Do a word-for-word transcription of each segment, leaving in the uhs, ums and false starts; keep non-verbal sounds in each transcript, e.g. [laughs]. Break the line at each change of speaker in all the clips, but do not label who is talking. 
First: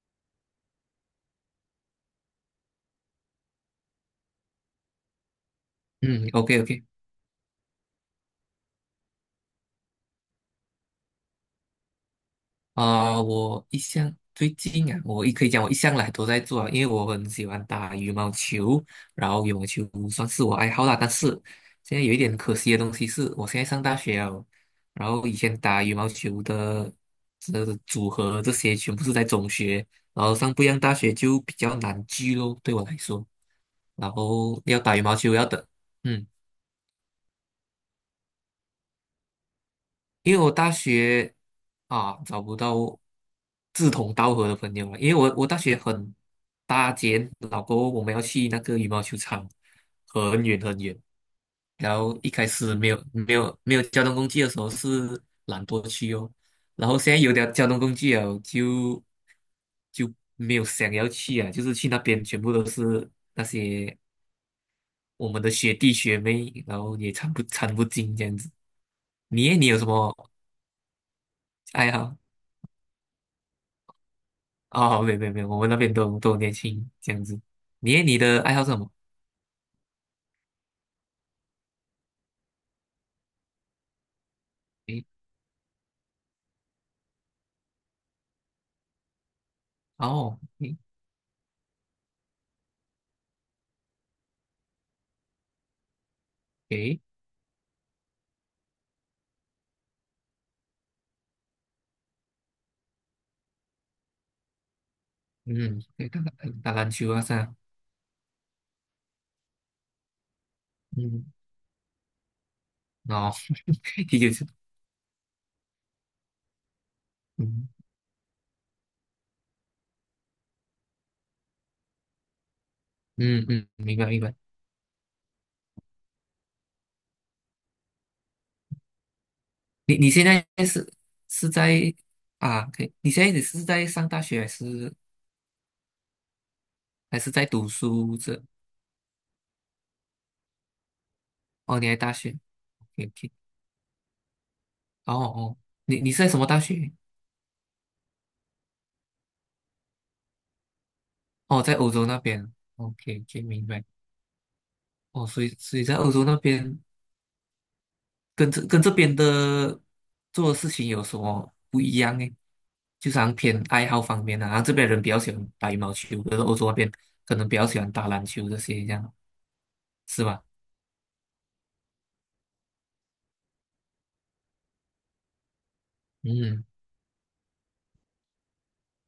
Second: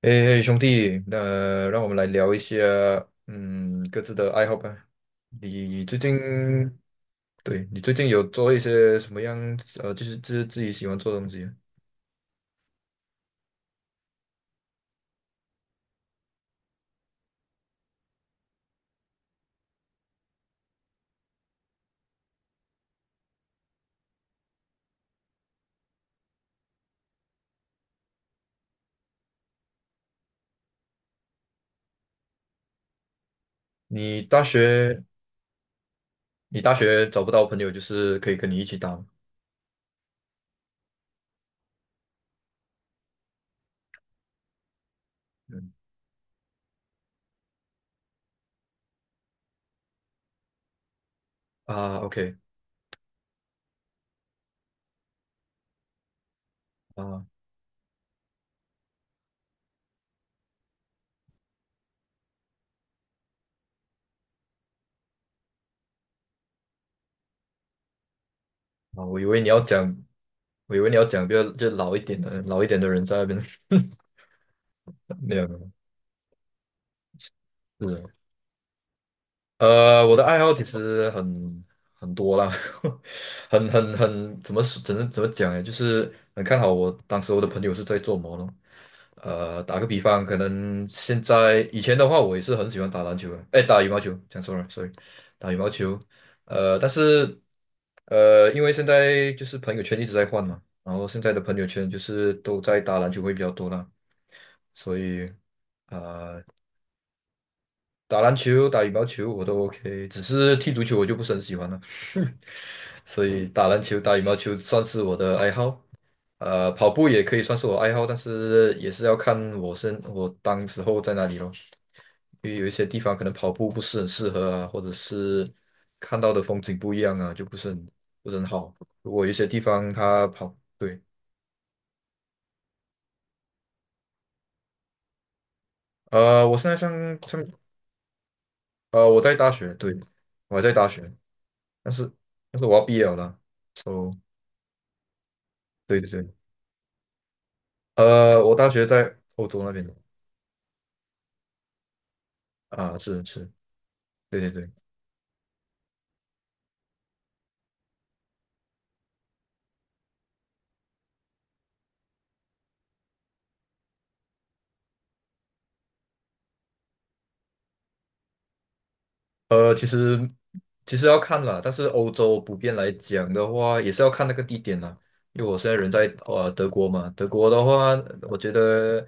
诶，兄弟，那、让我们来聊一下，嗯，各自的爱好吧。你最
嗯，OK
近，
OK，
对，你最近有做一些什么样，呃，就是就是自己喜欢做的东西啊。
啊、我一向最近啊，我也可以讲我一向来都在做啊，因为我很喜欢打羽毛球，然后羽毛球算是我爱好啦。但是现在有一点可惜的东西是，我现在上大学了，然后以前打羽毛球的这组合这些全部是在中学，然后上不一样大学就比较难聚咯，对我来说，然
你大
后要打
学，
羽毛球要等，嗯。
你大学找不到朋友，就是可以跟你一起打吗？
因为我大学啊找不到志同道合的朋友了，因为我我大
嗯
学很搭肩，老后我们要去那个羽毛球场，很远很远。
啊
然后一
，OK，
开始没有没有没有交通工具的时候是懒惰去哦，然后现在
啊
有点交通工具了，就就没有想要去啊，就是去那边全部都是那些我们的学弟学妹，然后也参不参不进这样子。
啊，我以为
你
你
耶
要
你有什
讲，
么
我以为你要讲比较就
爱
老一
好？
点的，老一点的人在那边。[laughs]
哦，没有没有
没
没
有
有，
没
我们
有，
那边都都年轻这样子。你诶
是，
你的爱好是什么？
呃，我的爱好其实很很多啦。[laughs] 很很很怎么说怎
诶，
么怎么讲呢？就是很看好我当时我的朋友是在做什咯。呃，打个比方，可
哦，诶
能现在以前的话，我也是很喜欢打篮球的，哎，打羽毛球，讲错了，sorry，打羽毛球。呃，但
诶，
是呃，因为现在就是朋友圈一直在换嘛，然后现在的朋友圈就是都在打篮球会比较多啦，所以。
嗯，诶打打
呃。
打篮球啊，是啊，
打篮球、打羽毛球我都 OK，只是踢足球我就不
嗯，
是很喜欢了。[laughs] 所
哦，
以打篮球、
[laughs]
打
踢
羽
球
毛
是，
球算是我的爱好。呃，跑步也可以算是
嗯
我爱好，但是也是要看我身我当时候在哪里咯，因为有一些地方可能
嗯
跑步
嗯，
不
明
是
白
很
明
适
白。
合啊，或者是看到的风景不一样啊，就不是很不是很好。如果有一些地方
你你现
他
在
跑，
是
对，
是在啊？可以，你现在你是在上大学还是
呃，我现在上
还是
上
在读书这？
呃我在大学，对，我还在大学，
哦，你
但
在
是
大学
但是我要毕业
，OK
了
k
啦，so。
哦哦，
对
你
对
你是在
对，
什么大学？
呃，我大学在欧洲那边的
哦，在欧洲那边
啊，
，OK
是
OK，
是，
明白。
对对对。
哦，所以所以在欧洲那边。跟这跟这边的做的事情有什么不一样呢？就是好像偏爱好方面啊，然后这边人比较喜欢打羽毛球，可是欧洲那边可能比较喜欢打篮球这些，这样
呃，其
是
实
吧？
其实要看啦，但是欧洲普遍来讲的话，也是要看那个地点啦。因为我现在人在呃
嗯
德国嘛，德国的话，我觉得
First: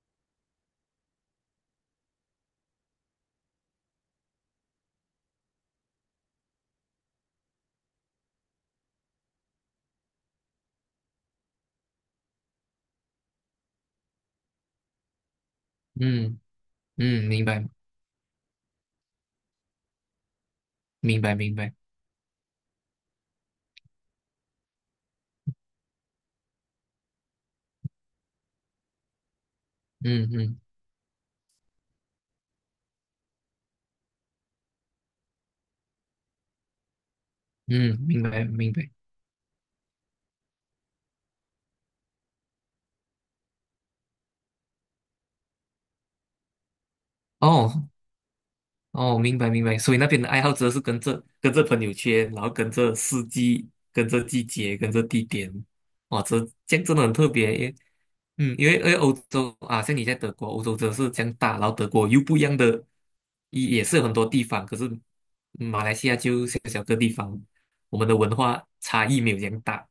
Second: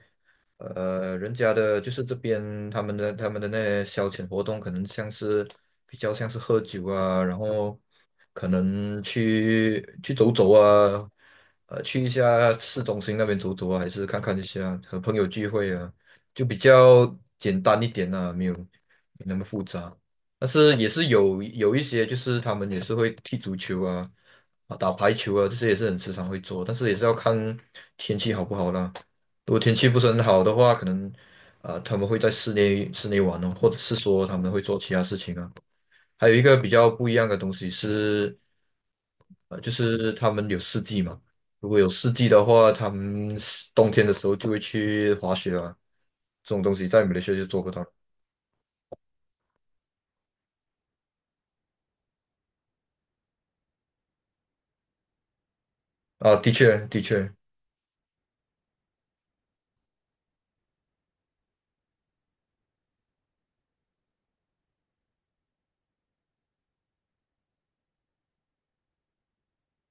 呃，人家的就是这边他们的他们的那些消遣活动，可能像是比较像是喝酒啊，然后可能去去走走啊，呃，去一下市中心那边走走啊，还是看看一下和朋友聚会啊，
嗯
就比较
嗯，明
简
白
单一点啊，没有没那么复杂。但是也是
明白
有
明白，
有一些，就是他们也是会踢足球啊，啊打排球啊，这些也是很时常会做，但是也是要看天气好不好啦。如果天气不是很
嗯
好的
嗯
话，可能啊、呃他们会在室内室内玩哦，或者是说他们会做其他事情啊。还有一个比较不一样的东西
嗯，明
是，
白明白。
呃，就是他们有四季嘛。如果有四季的话，他们是冬天的时候就会去滑雪啊，这种东西在马来西亚就做不到。
哦哦，明白明白。所以那边的爱好者是跟着跟着朋友圈，然后跟着四季，跟着季节，跟着地点。哇，
啊，
这
的
这样
确，
真
的
的很特
确，
别耶。嗯，因为因为欧洲啊，像你在德国，欧洲真的是这样大，然后德国又不一样的，也也是有很多地方，可是马来西亚就小小个地方，我们的文化差异没有这样大。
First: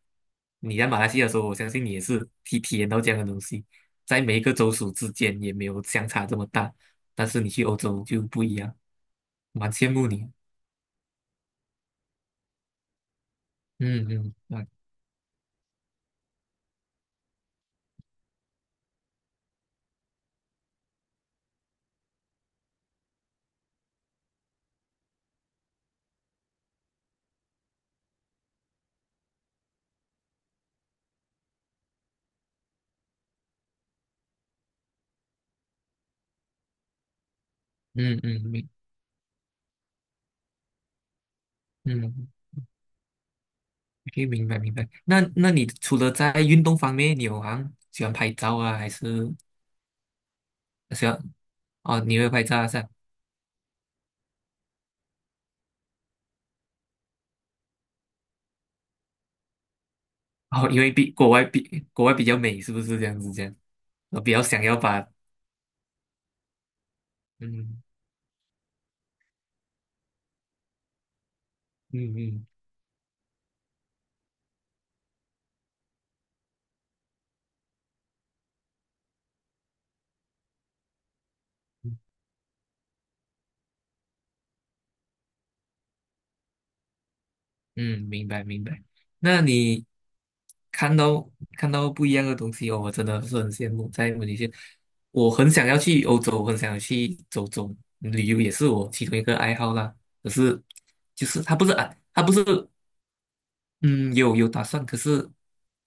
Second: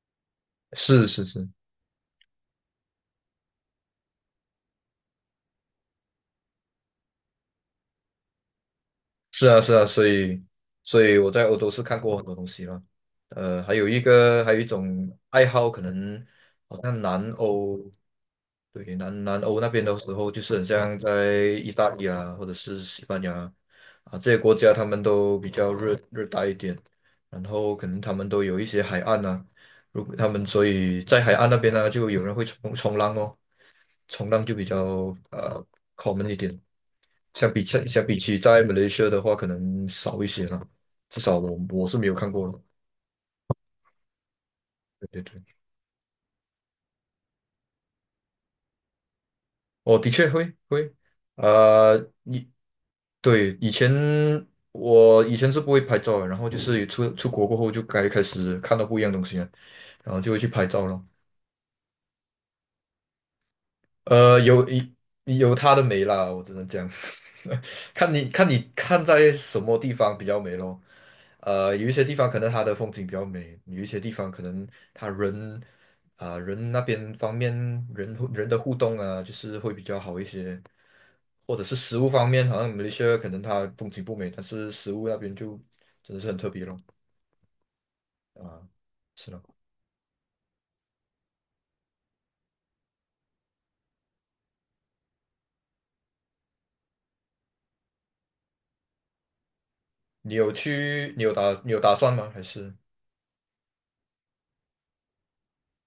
你在马来
是
西
是
亚的时候，
是，
我相信你也是体体验到这样的东西，在每一个州属之间也没有相差这么大，但是你去欧洲就不一样，
是啊，
蛮
是啊，
羡
所
慕你。
以，所以我在欧洲是看过很多东西了。呃，还有一
嗯
个，还
嗯
有一
啊
种爱好，可能好像南欧。对，南南欧那边的时候，就是很像在意大利啊，或者是西班牙啊这些国家，他们都比较热热带一点，然后可能他们都有一些海岸啊，如果他们所以在海岸那边呢、就有人会冲冲浪哦。冲浪就比较呃 common 一点。相比相相
嗯
比起
嗯嗯
在
明
马来西亚的话，可能少一些啦。至少我我是没有
嗯
看过了。
可以明白明白。
对对
那
对，
那你除了在运动方面，你有好像喜欢拍照啊，还是
哦，的确会会，
喜欢
啊，
哦？你会拍
以
照啊是吧？
对，以前我以前是不会拍照的，然后就是出出国过后就该开始看到不一样的东西了，然后就会去
[laughs]
拍
哦，因
照
为
了。
比国外比国外比较美，是不是这样子？这样，我比
呃，
较想
有
要把
有它的美啦，我只能讲。[laughs]
嗯
看你看你看在什么地方比较美咯。呃，有一些
嗯
地方可
嗯
能它的风景比较美，有一些地方可能它人啊、人那边方面人互人的互动啊，就是会比较好一些，或者是食
嗯，
物方面，好像马来西亚可能它风景不美，但是食物那边就真的是很特别咯。
嗯明白明
啊、
白。
是咯，
那你看到看到不一样的东西哦，我真的是很羡慕。在马来西亚我很想要去欧洲，我很想要去走走，旅游也是我其中一个爱好啦。可
你有
是
去，你
就
有
是
打，
他不
你
是
有打
啊，
算
他
吗？
不
还
是。
是？
嗯，有有打算，可是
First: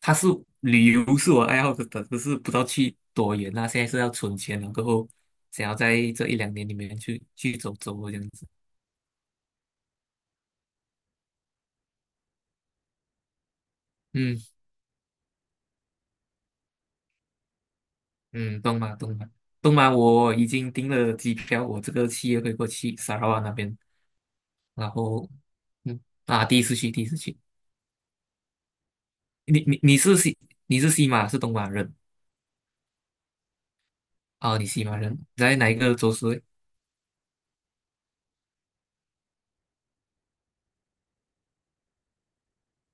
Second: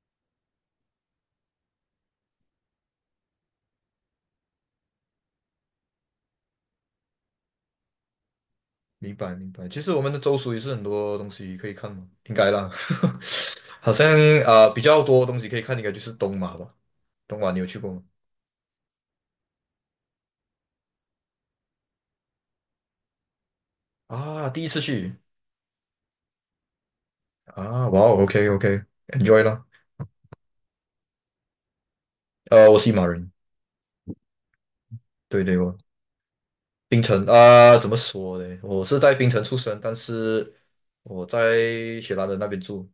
他是旅游是我爱好的，可是不知道去多远啊。现在是要存钱了，过后想要在这一两年里面去去走走这样子。
明白明白。其实我们的州属也是很多东西可以看嘛，应该啦。[laughs] 好像
嗯
啊、呃比较多东西可以看，应该就是东马吧。东马你有去过吗？
嗯，东马东马东马，我已经订了机票，我这个七月会过去砂拉越那边，
啊，第一次
然
去
后嗯啊，第一次去第一次去。
啊，哇 o k OK，enjoy
你
啦。
你你是西你是西马是东马人
呃，我是马人，
啊、你西马人
对对，
在哪一
我
个州市？
槟城啊、怎么说呢？我是在槟城出生，但是我在雪兰莪那边住。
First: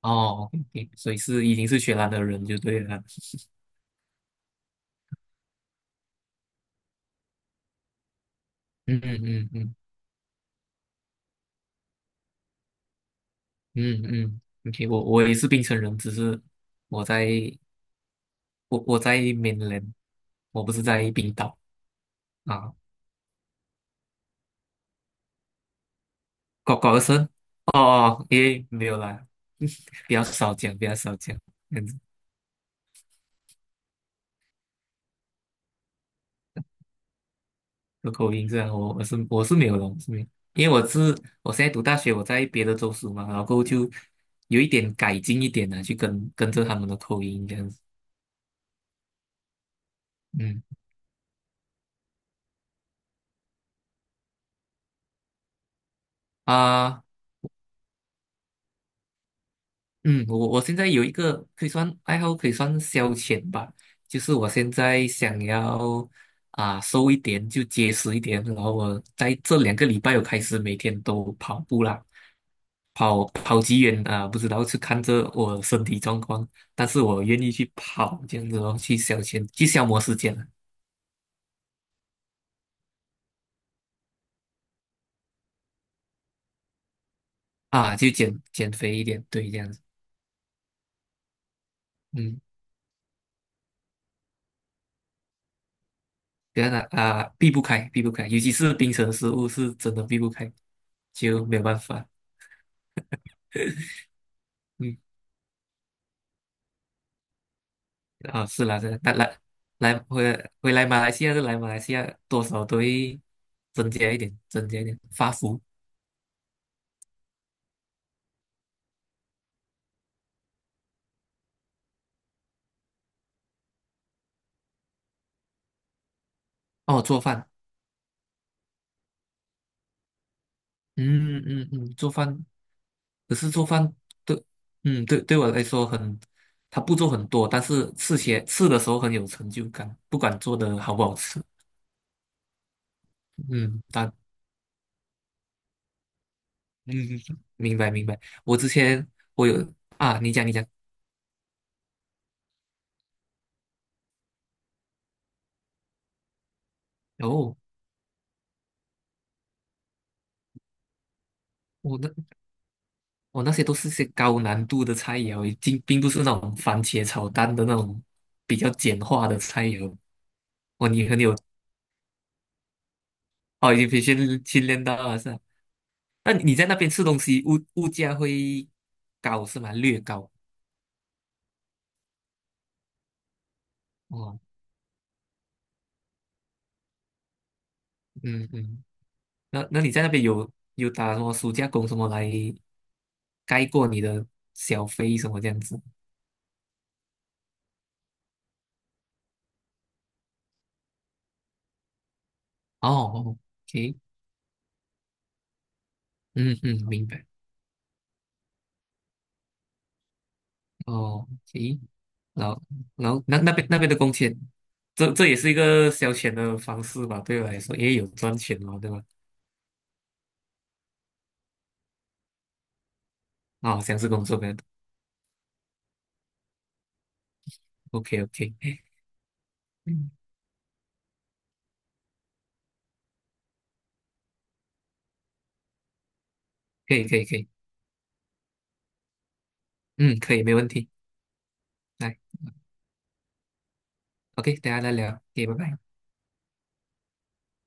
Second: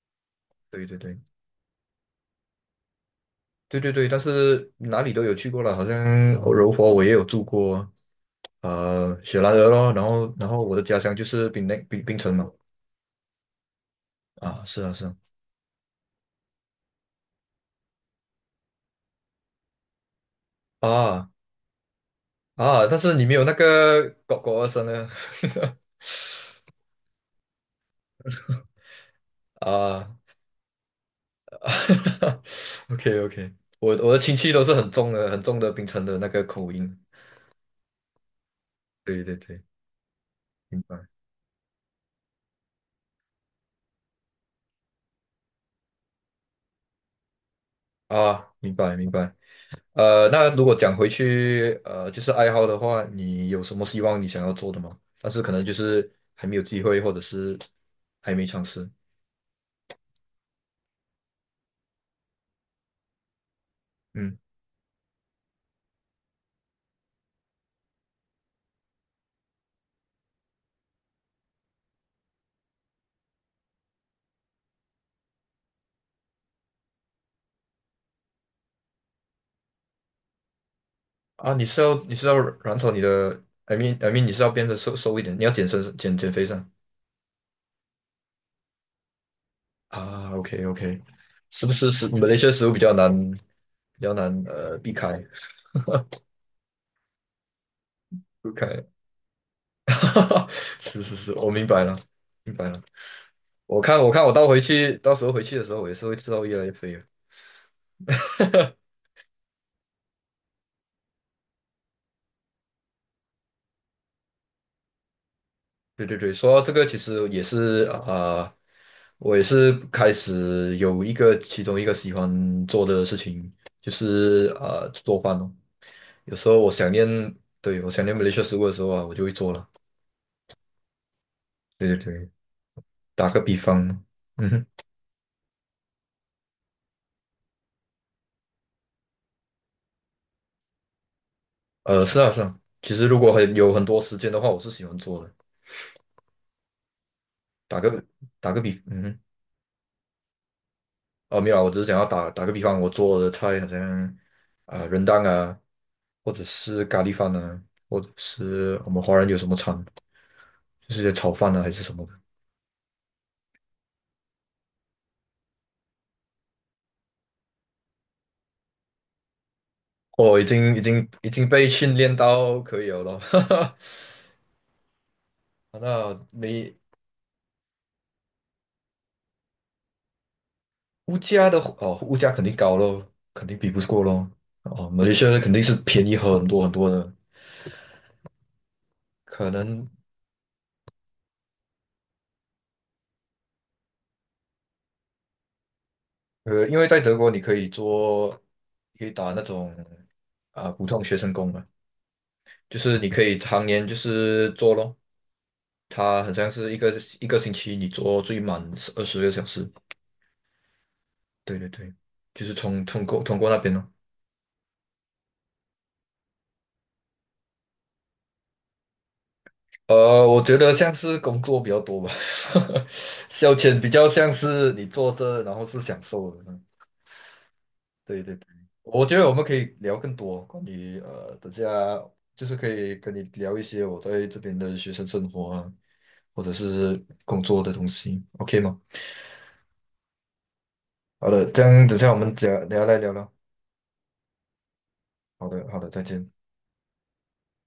哦
对
，OK，
对
所以
对。
是已经是雪兰的人就对了。
对对对，但是哪里都有去过了，好像柔佛我也有住过，
嗯
呃，
嗯
雪
嗯
兰莪
嗯。
咯，然后然后我的家乡就是槟榔槟槟城嘛。
嗯嗯
啊，是
，OK，
啊
我
是
我也是槟城人，只是我在我我在 mainland，我不是
啊，
在
啊
冰岛啊。
啊，但是你没有那个狗狗的声呢。
搞搞的声哦，哦，诶，没有
[laughs]
啦，[laughs] 比
啊
较少讲，比较少讲，这样子
[laughs]，OK OK，我我的亲戚都是很重的很重的槟城的那个口音，
有口音这样，我我
对
是
对
我是
对，
没有的，我是没有，因为
明
我
白
是我现在读大学，我在别的州属嘛，然后过后就有一点改进一点呢、去跟跟着他们的口音这样子，
啊，明白明白。呃，那如
嗯
果讲回去，呃，就是爱好的话，你有什么希望你想要做的吗？但是可能就是还没有机会，
啊。
或者是还没尝试。
嗯，我我现在有一个可以算爱好，可以算消遣吧，就是
嗯
我现在想要啊瘦一点，就结实一点，然后我在这两个礼拜我开始每天都跑步啦，跑跑几远啊，不知道是看着我身体状况，但是我愿意去跑这样子哦，去消遣，去消磨时间
啊，你是要你是要软草你的，I mean I mean 你是要变得瘦瘦一点，你要减身减减肥上
啊，就减减肥一点，对，这样子，
啊？OK OK，是不是食马来
嗯，
西亚食物比较难比较难呃避开
这样的啊，避不开，避不开，尤其
避开？
是冰城食物是真的避不
[laughs]
开，
是是是，
就
我
没有
明
办
白了
法。
明白了。我看我看我到回去
嗯。
到时候回去的时候，我也是会吃到越来越肥的。
啊，是啦，
[laughs]
是啦，但来来回回来马来西亚就来马来西亚，多少都会增加一点，增加一点发福
对对对，说到这个，其实也是啊、呃我也是开始有一个其中一个喜欢做的事情，就是啊呃做饭哦。有时候我想
哦，
念，
做饭，
对，我想念马来西亚食物的时候啊，我就会做了。
嗯嗯嗯，
对对
做
对，
饭，
打
可
个
是
比
做饭
方，
对，
嗯哼，
嗯对对我来说很，它步骤很多，但是吃起来吃的时候很有成就感，不管做的好不好吃，
呃，是啊是啊，其实如果很有
嗯，
很多
但
时间的话，我是喜欢做的。
嗯嗯嗯明
打
白
个
明白，
打
我
个
之
比，嗯
前
哼，
我有啊，你讲你讲，
哦没有啊我只是想要打打个比方，我做的菜好像啊、呃、r 啊。或者是咖喱饭
哦，
啊，或者是我们华人有什么餐，就是一些炒饭啊还是什
我
么
那
的。
哦，那些都是些高难度的菜肴，并并不是那种番茄炒蛋的那种比较简化的菜肴。
哦，已经已
哦，
经
你很
已
有
经被训练到可以了咯。[laughs] 哈
哦，
哈。
已经培训训练到了是吧？
那
那你在那
你
边吃东西，物物价会高是吗？略高
物价的哦，物价肯定高咯，肯定比不过咯。
哦，
哦，马来西亚肯定是便宜很多很多的。
嗯嗯。
可
那那
能
你在那边有有打什么暑假工什么来盖过你的小费什么这样子？
呃，因为在德国你可以做，可以打那种啊、普通学生工嘛，就是你可
哦
以常年就
，OK，
是做咯，他好像
嗯
是一
嗯，
个
明白。
一个星期你做最满二十个小时，
哦
对对
，OK。
对，就
然
是
后
从通
然
过
后那
通过
那
那
边
边
那边
咯。
的工钱，这这也是一个消遣的方式吧，对我来说，也有赚钱嘛，对吧？
呃，我觉得像是工作比较多吧。[laughs] 消遣
啊、
比
像
较
是工
像
作多。
是你坐着，然后是享受的。嗯
OK
对对
OK，
对，我觉得我们可以聊
嗯，
更多关于呃，等下就是可以跟你聊一些我在这边的学生生活啊，或者
[laughs] 可
是
以可以可
工
以，
作的东西，OK 吗？
嗯，可以没问题，
好的，这样等下我
来
们聊聊来聊聊。
，OK，等一下再聊，OK，
好
拜
的，好的，
拜。
再见。